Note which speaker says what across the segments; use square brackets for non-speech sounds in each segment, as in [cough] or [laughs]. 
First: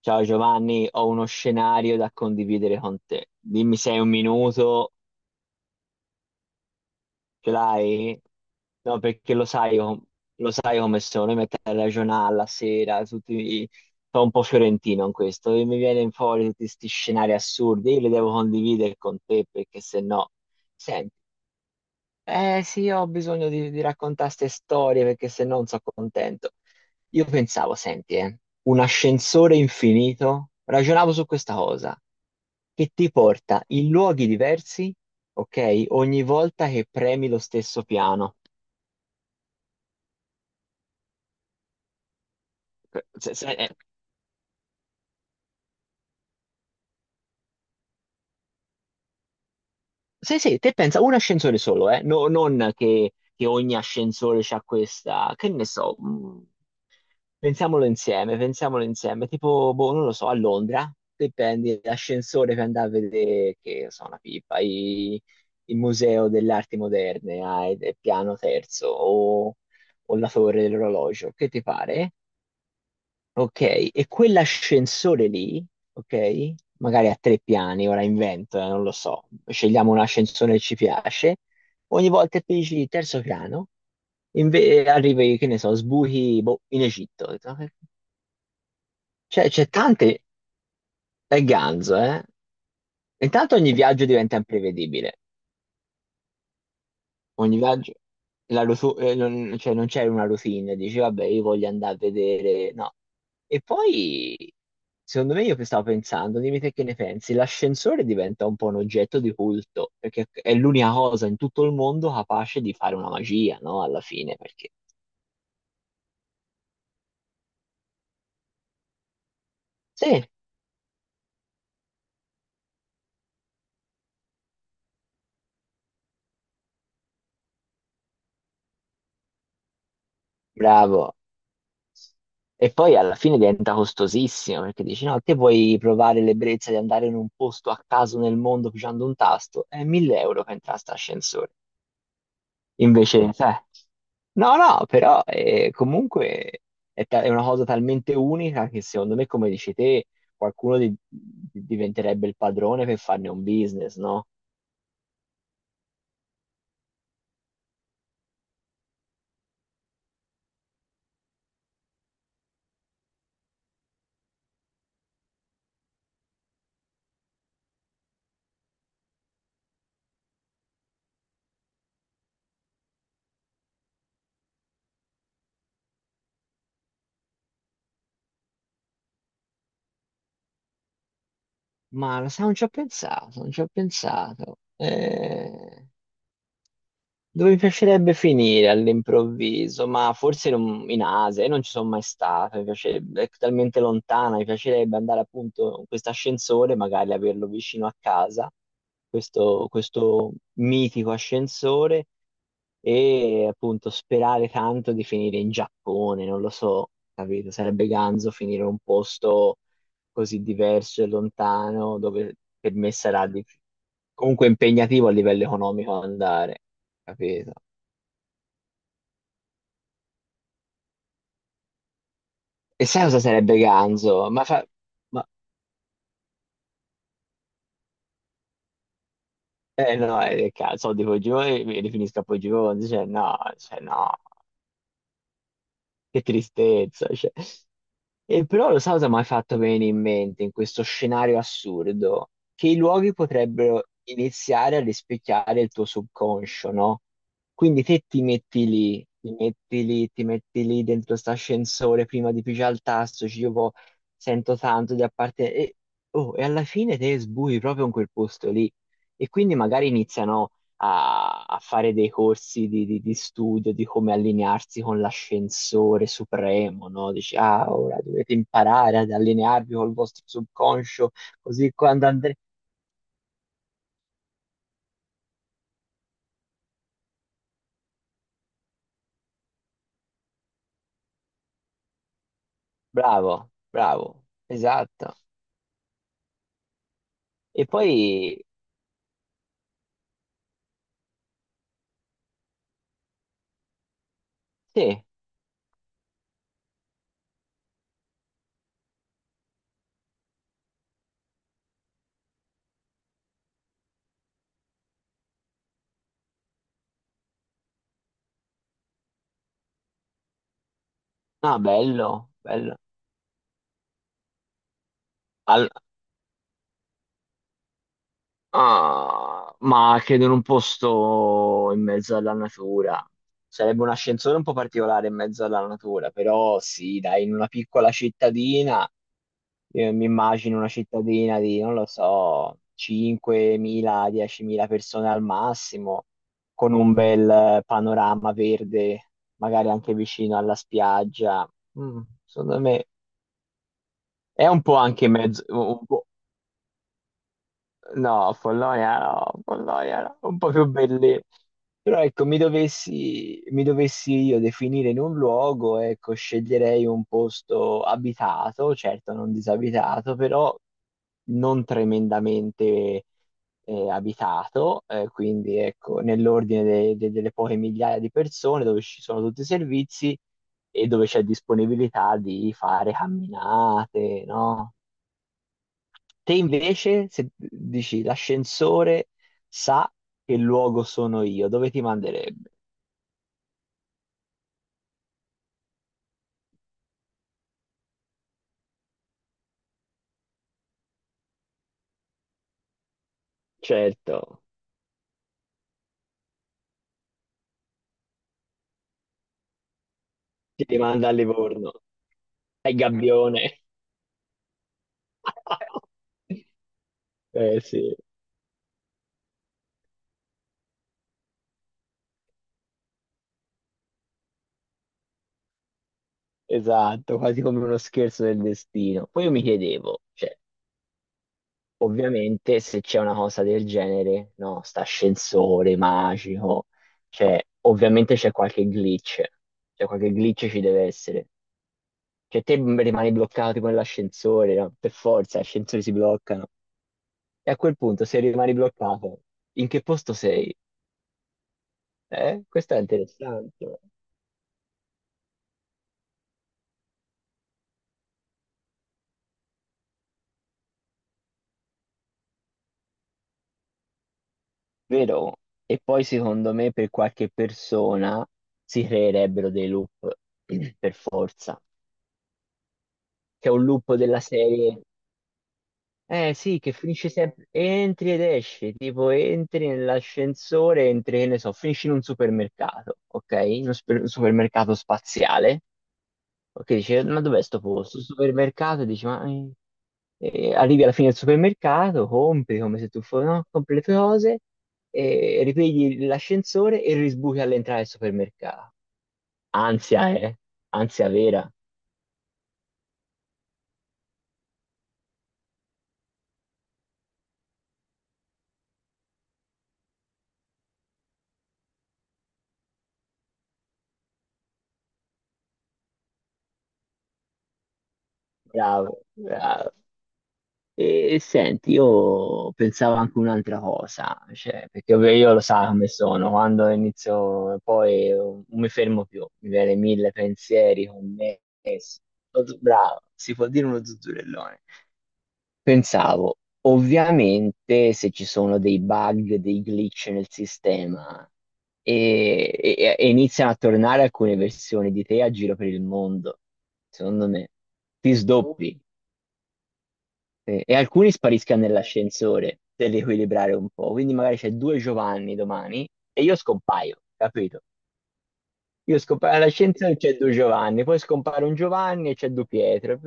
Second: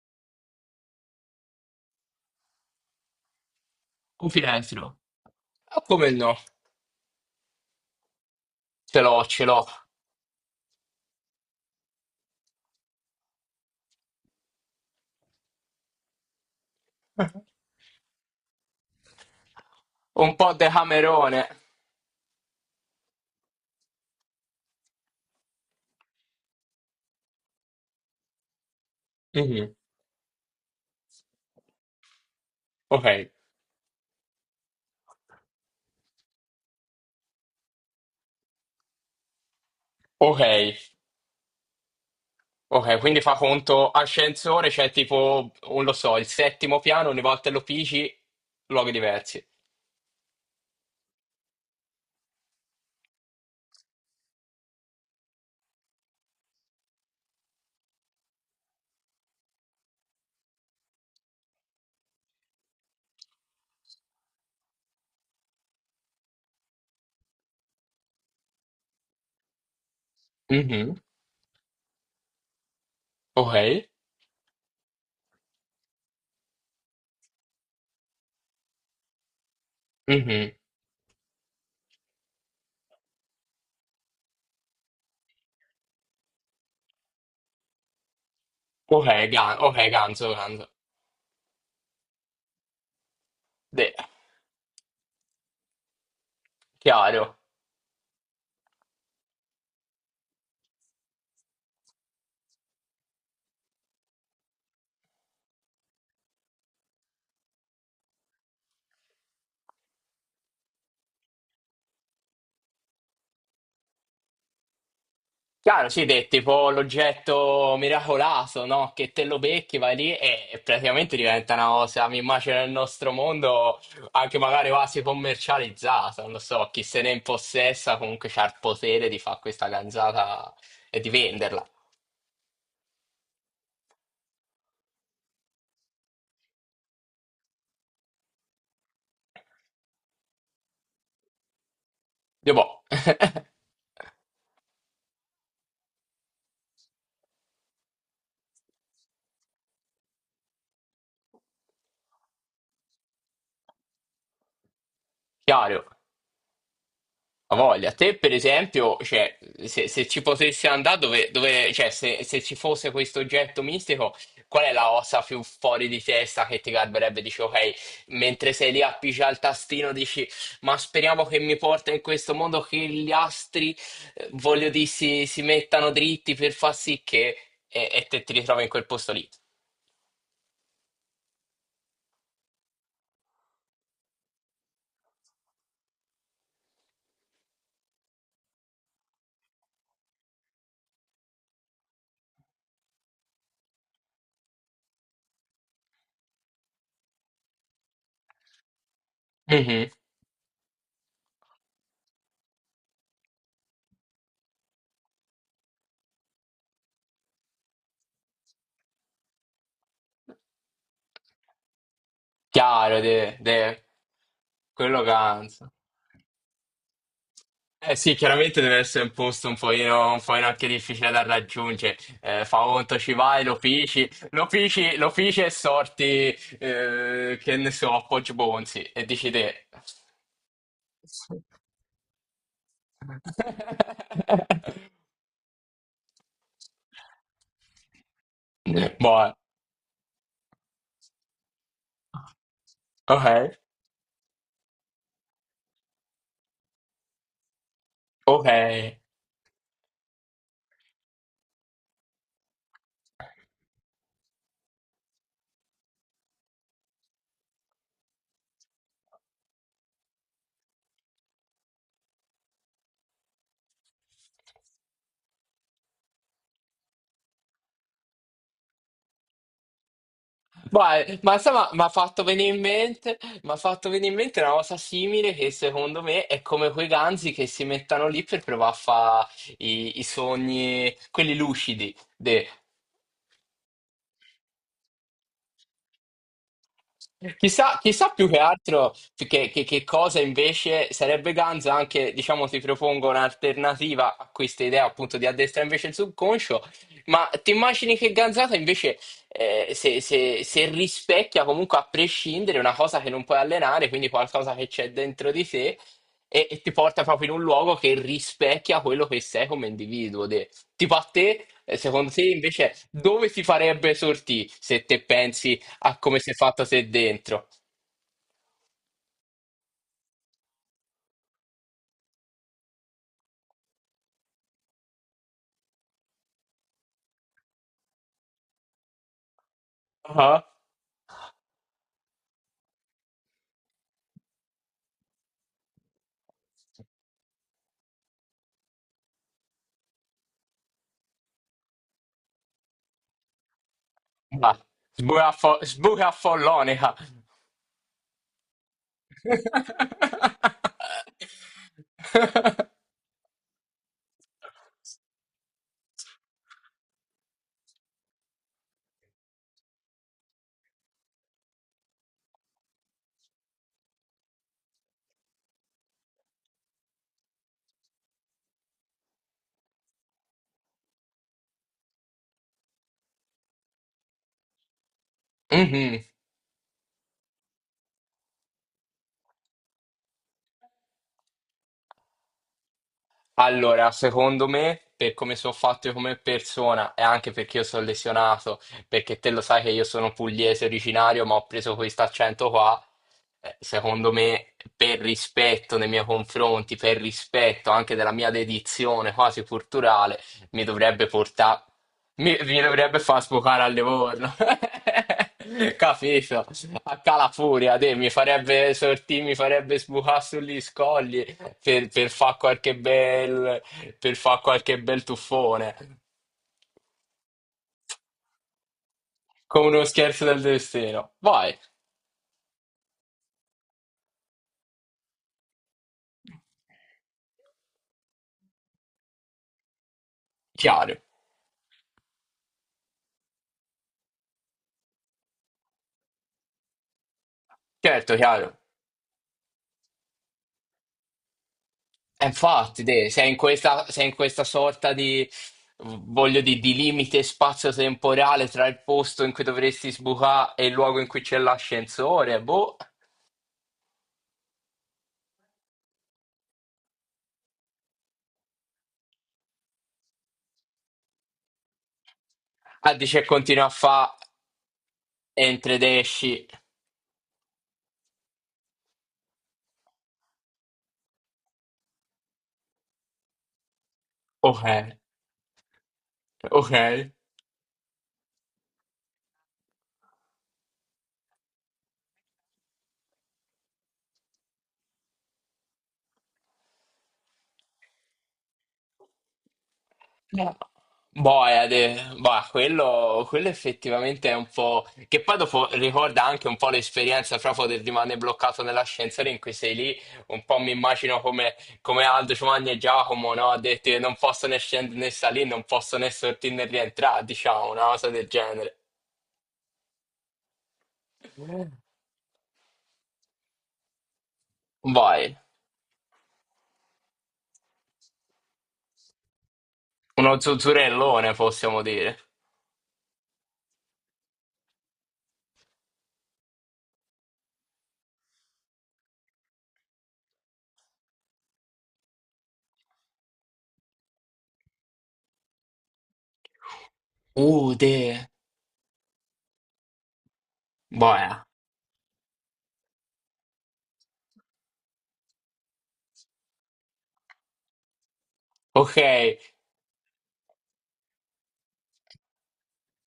Speaker 1: Ciao Giovanni, ho uno scenario da condividere con te. Dimmi se hai un
Speaker 2: Un
Speaker 1: minuto,
Speaker 2: finestrino. Ah, come no?
Speaker 1: ce l'hai? No,
Speaker 2: Ce l'ho,
Speaker 1: perché
Speaker 2: ce
Speaker 1: lo
Speaker 2: l'ho.
Speaker 1: sai, lo sai come sono, mi metto a ragionare la sera, tutti, sono un po' fiorentino in questo, e mi viene fuori tutti questi scenari assurdi, io li devo condividere con te perché se no,
Speaker 2: Un po' decamerone.
Speaker 1: eh sì, io ho bisogno di raccontare queste storie perché se no non sono contento. Io pensavo, senti, un ascensore
Speaker 2: Mhm.
Speaker 1: infinito, ragionavo su questa cosa, che
Speaker 2: Ok,
Speaker 1: ti porta in luoghi diversi, ok? Ogni volta che premi lo stesso piano.
Speaker 2: ok, ok.
Speaker 1: Eh,
Speaker 2: Quindi
Speaker 1: Se-
Speaker 2: fa
Speaker 1: se- eh,
Speaker 2: conto ascensore, c'è tipo, non lo so, il settimo piano, ogni volta lo pigi, luoghi diversi.
Speaker 1: Sì, sì, te pensa un ascensore solo, eh? Non che, che ogni ascensore c'ha questa, che ne so, pensiamolo insieme, pensiamolo insieme. Tipo, boh, non lo so, a Londra, te prendi l'ascensore per andare a vedere, che so, una pipa, il museo delle arti moderne, al piano terzo, o la torre
Speaker 2: Mhm.
Speaker 1: dell'orologio, che ti pare?
Speaker 2: Ok,
Speaker 1: Ok, e quell'ascensore lì, ok, magari a tre piani, ora invento, non lo so, scegliamo un ascensore
Speaker 2: mhm.
Speaker 1: che ci piace, ogni volta che dici terzo piano, arrivi, che ne so, sbuchi, boh, in Egitto.
Speaker 2: Ok,
Speaker 1: Cioè, c'è
Speaker 2: ok,
Speaker 1: tante...
Speaker 2: ganzo, ganzo.
Speaker 1: È ganzo, eh? Intanto ogni
Speaker 2: De-
Speaker 1: viaggio diventa imprevedibile.
Speaker 2: chiaro.
Speaker 1: Ogni viaggio... non, cioè, non c'è una routine. Dici, vabbè, io voglio andare a vedere... No. E poi, secondo me, io stavo pensando, dimmi te che ne pensi, l'ascensore diventa un po' un oggetto di culto, perché è l'unica cosa in tutto il mondo capace di fare una magia, no? Alla fine, perché...
Speaker 2: Chiaro, sì, è tipo l'oggetto miracoloso, no? Che te lo becchi, vai lì
Speaker 1: Sì,
Speaker 2: e praticamente diventa una cosa, mi immagino nel nostro mondo, anche magari quasi commercializzata, non lo so, chi se ne impossessa comunque c'ha il potere di fare questa ganzata e di
Speaker 1: bravo.
Speaker 2: venderla.
Speaker 1: E poi alla fine diventa costosissimo perché dici: no, te vuoi provare l'ebbrezza di andare in un posto a caso nel mondo pigiando un tasto? È 1000 euro per entrare a sta ascensore.
Speaker 2: Io boh,
Speaker 1: Invece,
Speaker 2: [laughs]
Speaker 1: cioè, no, no, però comunque è una cosa talmente unica che secondo me, come dici te, qualcuno diventerebbe il padrone per farne un business, no?
Speaker 2: chiaro. A voglia, te per esempio, cioè, se ci potessi andare, dove cioè, se ci fosse questo oggetto mistico, qual è la ossa più fuori di testa che ti garberebbe? Dici, ok, mentre sei lì appicci al tastino, dici, ma speriamo che mi porta in questo mondo, che gli astri, voglio dire, si mettano dritti per far sì che... E te ti ritrovi in quel posto lì.
Speaker 1: Ma lo sai, non ci ho pensato, non ci ho pensato. Dove mi piacerebbe finire all'improvviso, ma forse in Asia, io non ci sono mai stato, mi piacerebbe, è talmente lontana, mi piacerebbe andare appunto in questo ascensore, magari averlo vicino a casa,
Speaker 2: Mhm.
Speaker 1: questo mitico ascensore, e appunto sperare tanto di finire in Giappone, non lo so, capito? Sarebbe ganzo finire in un posto così diverso e lontano, dove per me
Speaker 2: Chiaro,
Speaker 1: comunque
Speaker 2: quello
Speaker 1: impegnativo a livello
Speaker 2: canza.
Speaker 1: economico andare, capito?
Speaker 2: Eh sì, chiaramente deve essere un posto un pochino anche difficile da raggiungere. Fa
Speaker 1: E
Speaker 2: conto,
Speaker 1: sai
Speaker 2: ci
Speaker 1: cosa
Speaker 2: vai, lo
Speaker 1: sarebbe
Speaker 2: fici,
Speaker 1: ganzo? Ma
Speaker 2: lo
Speaker 1: fa...
Speaker 2: fici, lo
Speaker 1: Ma...
Speaker 2: fici e sorti, che ne so, a Poggio Bonzi e dici te.
Speaker 1: Eh no, cazzo, soldi Poggio mi rifinisco a Poggio cioè no,
Speaker 2: [laughs]
Speaker 1: che tristezza, cioè. E però lo sai cosa mi hai
Speaker 2: Boh,
Speaker 1: fatto venire in mente in questo scenario assurdo? Che i luoghi
Speaker 2: ok,
Speaker 1: potrebbero iniziare a rispecchiare il tuo subconscio, no? Quindi te ti
Speaker 2: ok.
Speaker 1: metti lì, ti metti lì, ti metti lì dentro st'ascensore prima di pigiare il tasto, sento tanto di appartenere. E, oh, e alla fine te sbui proprio in quel posto lì. E quindi magari iniziano a fare dei corsi di studio di come allinearsi con l'ascensore supremo, no? Dici, ah, ora dovete imparare ad allinearvi col vostro subconscio,
Speaker 2: Vai, ma insomma,
Speaker 1: così
Speaker 2: mi ha
Speaker 1: quando
Speaker 2: fatto
Speaker 1: andrete...
Speaker 2: venire in mente, mi ha fatto venire in mente una cosa simile che secondo me è come quei ganzi che si mettono lì per provare a fare i sogni, quelli lucidi.
Speaker 1: Bravo, bravo, esatto. E
Speaker 2: Chissà,
Speaker 1: poi,
Speaker 2: chissà più che altro che, che cosa invece sarebbe ganza, anche diciamo ti propongo un'alternativa a questa idea
Speaker 1: sì,
Speaker 2: appunto di addestrare invece il subconscio, ma ti immagini che ganzata invece se, se rispecchia comunque a prescindere una cosa che non puoi allenare, quindi qualcosa che c'è dentro di te e ti porta proprio in un luogo che rispecchia quello che sei come individuo. Tipo a te,
Speaker 1: no,
Speaker 2: secondo te
Speaker 1: bello,
Speaker 2: invece
Speaker 1: bello.
Speaker 2: dove ti farebbe sortì se te pensi?
Speaker 1: Al-
Speaker 2: A come sei fatta te dentro.
Speaker 1: Ah, ma credo in un posto in mezzo alla natura. Sarebbe un ascensore un po' particolare in mezzo alla natura, però sì, dai, in una piccola cittadina, io mi
Speaker 2: Ah,
Speaker 1: immagino una cittadina di, non lo so, 5.000-10.000 persone al massimo, con un bel panorama verde, magari anche vicino alla spiaggia. Mm, secondo me è
Speaker 2: ah.
Speaker 1: un po' anche mezzo,
Speaker 2: Sburaffollonica.
Speaker 1: no, Follonia no, Follonia no, un po' più belli. Però ecco,
Speaker 2: [laughs]
Speaker 1: mi dovessi io definire in un luogo, ecco, sceglierei un posto abitato, certo non disabitato, però non tremendamente abitato, quindi ecco, nell'ordine delle poche migliaia di persone dove ci sono tutti i servizi e dove c'è disponibilità di fare camminate, no?
Speaker 2: Mhm.
Speaker 1: Te invece, se dici l'ascensore sa che luogo sono io, dove ti manderebbe?
Speaker 2: Allora, secondo me, per come sono fatto io come persona e anche perché io sono lesionato, perché te lo sai che io sono pugliese originario, ma ho preso questo accento qua, secondo
Speaker 1: Certo.
Speaker 2: me, per rispetto nei miei confronti, per rispetto anche della mia dedizione quasi culturale,
Speaker 1: Ti
Speaker 2: mi dovrebbe
Speaker 1: rimanda a
Speaker 2: portare,
Speaker 1: Livorno,
Speaker 2: mi
Speaker 1: ai
Speaker 2: dovrebbe far
Speaker 1: Gabbione.
Speaker 2: sfocare a Livorno. [laughs]
Speaker 1: [laughs]
Speaker 2: Capito? A
Speaker 1: Eh
Speaker 2: Calafuria,
Speaker 1: sì,
Speaker 2: te, mi farebbe sortì, mi farebbe sbucare sugli scogli per fare qualche bel, per fa qualche bel tuffone,
Speaker 1: esatto, quasi come uno scherzo del destino. Poi io mi
Speaker 2: come uno
Speaker 1: chiedevo,
Speaker 2: scherzo
Speaker 1: cioè,
Speaker 2: del destino. Vai,
Speaker 1: ovviamente se c'è una cosa del genere, no, sta ascensore magico, cioè, ovviamente c'è qualche glitch, cioè qualche glitch ci deve
Speaker 2: chiaro,
Speaker 1: essere. Cioè, rimani bloccato con l'ascensore, no? Per forza, gli ascensori si bloccano. E a quel punto,
Speaker 2: certo,
Speaker 1: se rimani
Speaker 2: chiaro.
Speaker 1: bloccato, in che posto sei?
Speaker 2: E
Speaker 1: Eh? Questo è
Speaker 2: infatti, te, sei in
Speaker 1: interessante,
Speaker 2: questa, sei in questa sorta di, voglio dire, di limite spazio-temporale tra il posto in cui dovresti sbucare e il luogo in cui c'è l'ascensore, boh.
Speaker 1: vero? E poi, secondo me, per qualche persona si creerebbero dei loop, [clears throat] per forza.
Speaker 2: Ah, dice
Speaker 1: C'è un
Speaker 2: continua a
Speaker 1: loop
Speaker 2: fare
Speaker 1: della serie,
Speaker 2: entri ed
Speaker 1: eh
Speaker 2: esci.
Speaker 1: sì, che finisce sempre, entri ed esci, tipo entri nell'ascensore, entri, che ne so, finisci in un supermercato, ok? Un
Speaker 2: Ok,
Speaker 1: supermercato spaziale.
Speaker 2: ok.
Speaker 1: Ok, dice, ma dov'è sto posto? Il supermercato, e dici, ma arrivi alla fine del supermercato, compri come se tu fossi, no? Compri le tue cose, ripigli l'ascensore e risbuchi all'entrata del supermercato. Ansia, eh?
Speaker 2: Boh,
Speaker 1: Ansia vera.
Speaker 2: boia, boia, quello effettivamente è un po'. Che poi dopo ricorda anche un po' l'esperienza proprio del rimanere bloccato nell'ascensore in cui sei lì. Un po' mi immagino come, come Aldo Giovanni e Giacomo, no? Ha detto che non posso né scendere né salire, non posso né sortire né rientrare, diciamo, una cosa del genere.
Speaker 1: Bravo, bravo. E senti, io pensavo anche un'altra cosa, cioè, perché ovvio io
Speaker 2: Vai,
Speaker 1: lo so come sono, quando inizio, poi non mi fermo più, mi viene mille
Speaker 2: uno
Speaker 1: pensieri
Speaker 2: zuzzurellone
Speaker 1: connessi.
Speaker 2: possiamo dire.
Speaker 1: Bravo, si può dire uno zuzzurellone. Pensavo, ovviamente se ci sono dei bug, dei glitch nel sistema e iniziano a tornare alcune versioni di te a giro per il mondo, secondo me
Speaker 2: Uh,
Speaker 1: ti
Speaker 2: de,
Speaker 1: sdoppi e alcuni
Speaker 2: boia.
Speaker 1: spariscano nell'ascensore per riequilibrare un po', quindi magari c'è due Giovanni domani e io scompaio, capito?
Speaker 2: Ok.
Speaker 1: Io scompaio all'ascensore e c'è due Giovanni, poi scompare un Giovanni e c'è due Pietro,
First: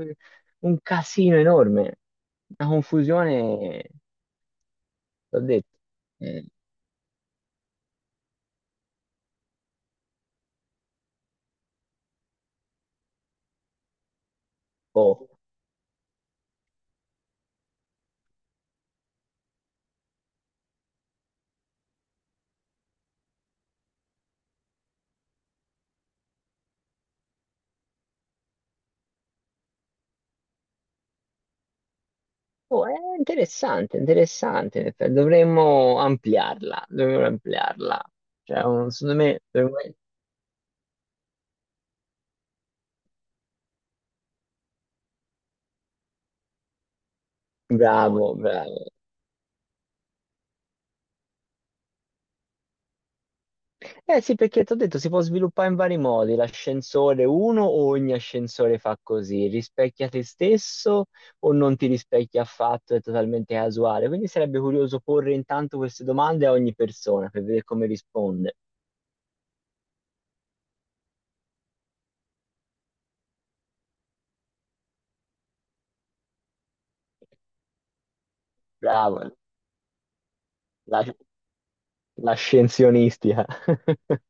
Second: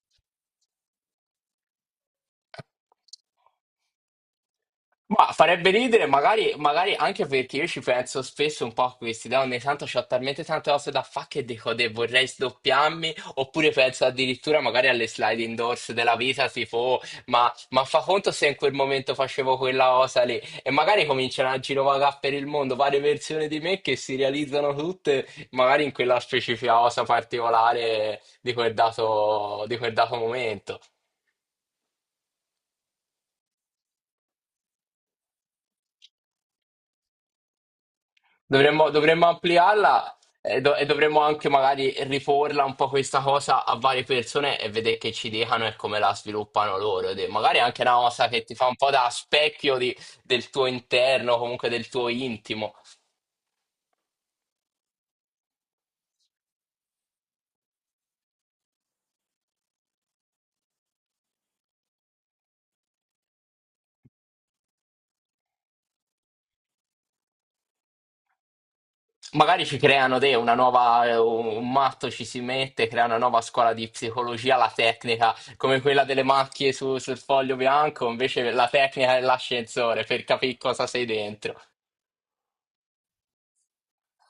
Speaker 1: un casino enorme, una confusione.
Speaker 2: Ma
Speaker 1: L'ho
Speaker 2: farebbe
Speaker 1: detto.
Speaker 2: ridere,
Speaker 1: Mm.
Speaker 2: magari, magari anche perché io ci penso spesso un po' a questi, da ogni tanto ho talmente tante cose da fare che dico: "Deh, vorrei sdoppiarmi", oppure penso addirittura magari alle
Speaker 1: Oh.
Speaker 2: sliding doors della vita, tipo: "Oh, ma fa conto, se in quel momento facevo quella cosa lì, e magari cominciano a girovagare per il mondo varie versioni di me che si realizzano tutte, magari in quella specifica cosa particolare di quel dato momento."
Speaker 1: Oh, è interessante, interessante. In effetti. Dovremmo ampliarla, dovremmo ampliarla. Cioè,
Speaker 2: Dovremmo,
Speaker 1: secondo
Speaker 2: dovremmo
Speaker 1: me, dovremmo...
Speaker 2: ampliarla e, e dovremmo anche magari riporla un po' questa cosa a varie persone e vedere che ci dicano e come la sviluppano loro. De- Magari anche una cosa
Speaker 1: bravo,
Speaker 2: che ti fa un po'
Speaker 1: bravo.
Speaker 2: da specchio del tuo interno, comunque del tuo intimo.
Speaker 1: Eh sì, perché ti ho detto, si può sviluppare in vari modi. L'ascensore, uno, o ogni ascensore fa così, rispecchia te stesso o non ti rispecchia affatto, è totalmente casuale. Quindi sarebbe curioso porre intanto queste domande a ogni persona per vedere come risponde.
Speaker 2: Magari ci creano te una nuova, un matto ci si mette, crea una nuova scuola di psicologia, la tecnica, come quella delle macchie sul foglio bianco, invece la tecnica
Speaker 1: Bravo.
Speaker 2: dell'ascensore per capire cosa sei dentro.
Speaker 1: La scienzionistica. [laughs]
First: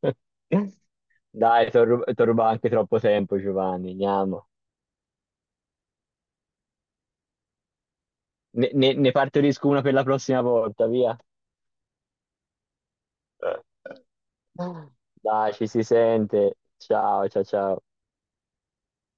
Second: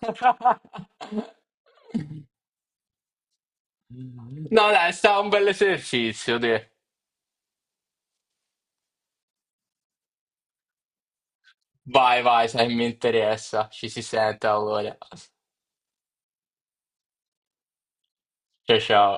Speaker 1: Dai, ti
Speaker 2: [laughs]
Speaker 1: rubato anche troppo tempo, Giovanni. Andiamo.
Speaker 2: No, dai, è stato un bel esercizio, dai.
Speaker 1: Ne partorisco una per la prossima volta, via.
Speaker 2: Vai, vai, se mi interessa.
Speaker 1: [laughs]
Speaker 2: Ci si sente allora.
Speaker 1: Dai, ci si sente. Ciao, ciao, ciao.
Speaker 2: Ciao, ciao.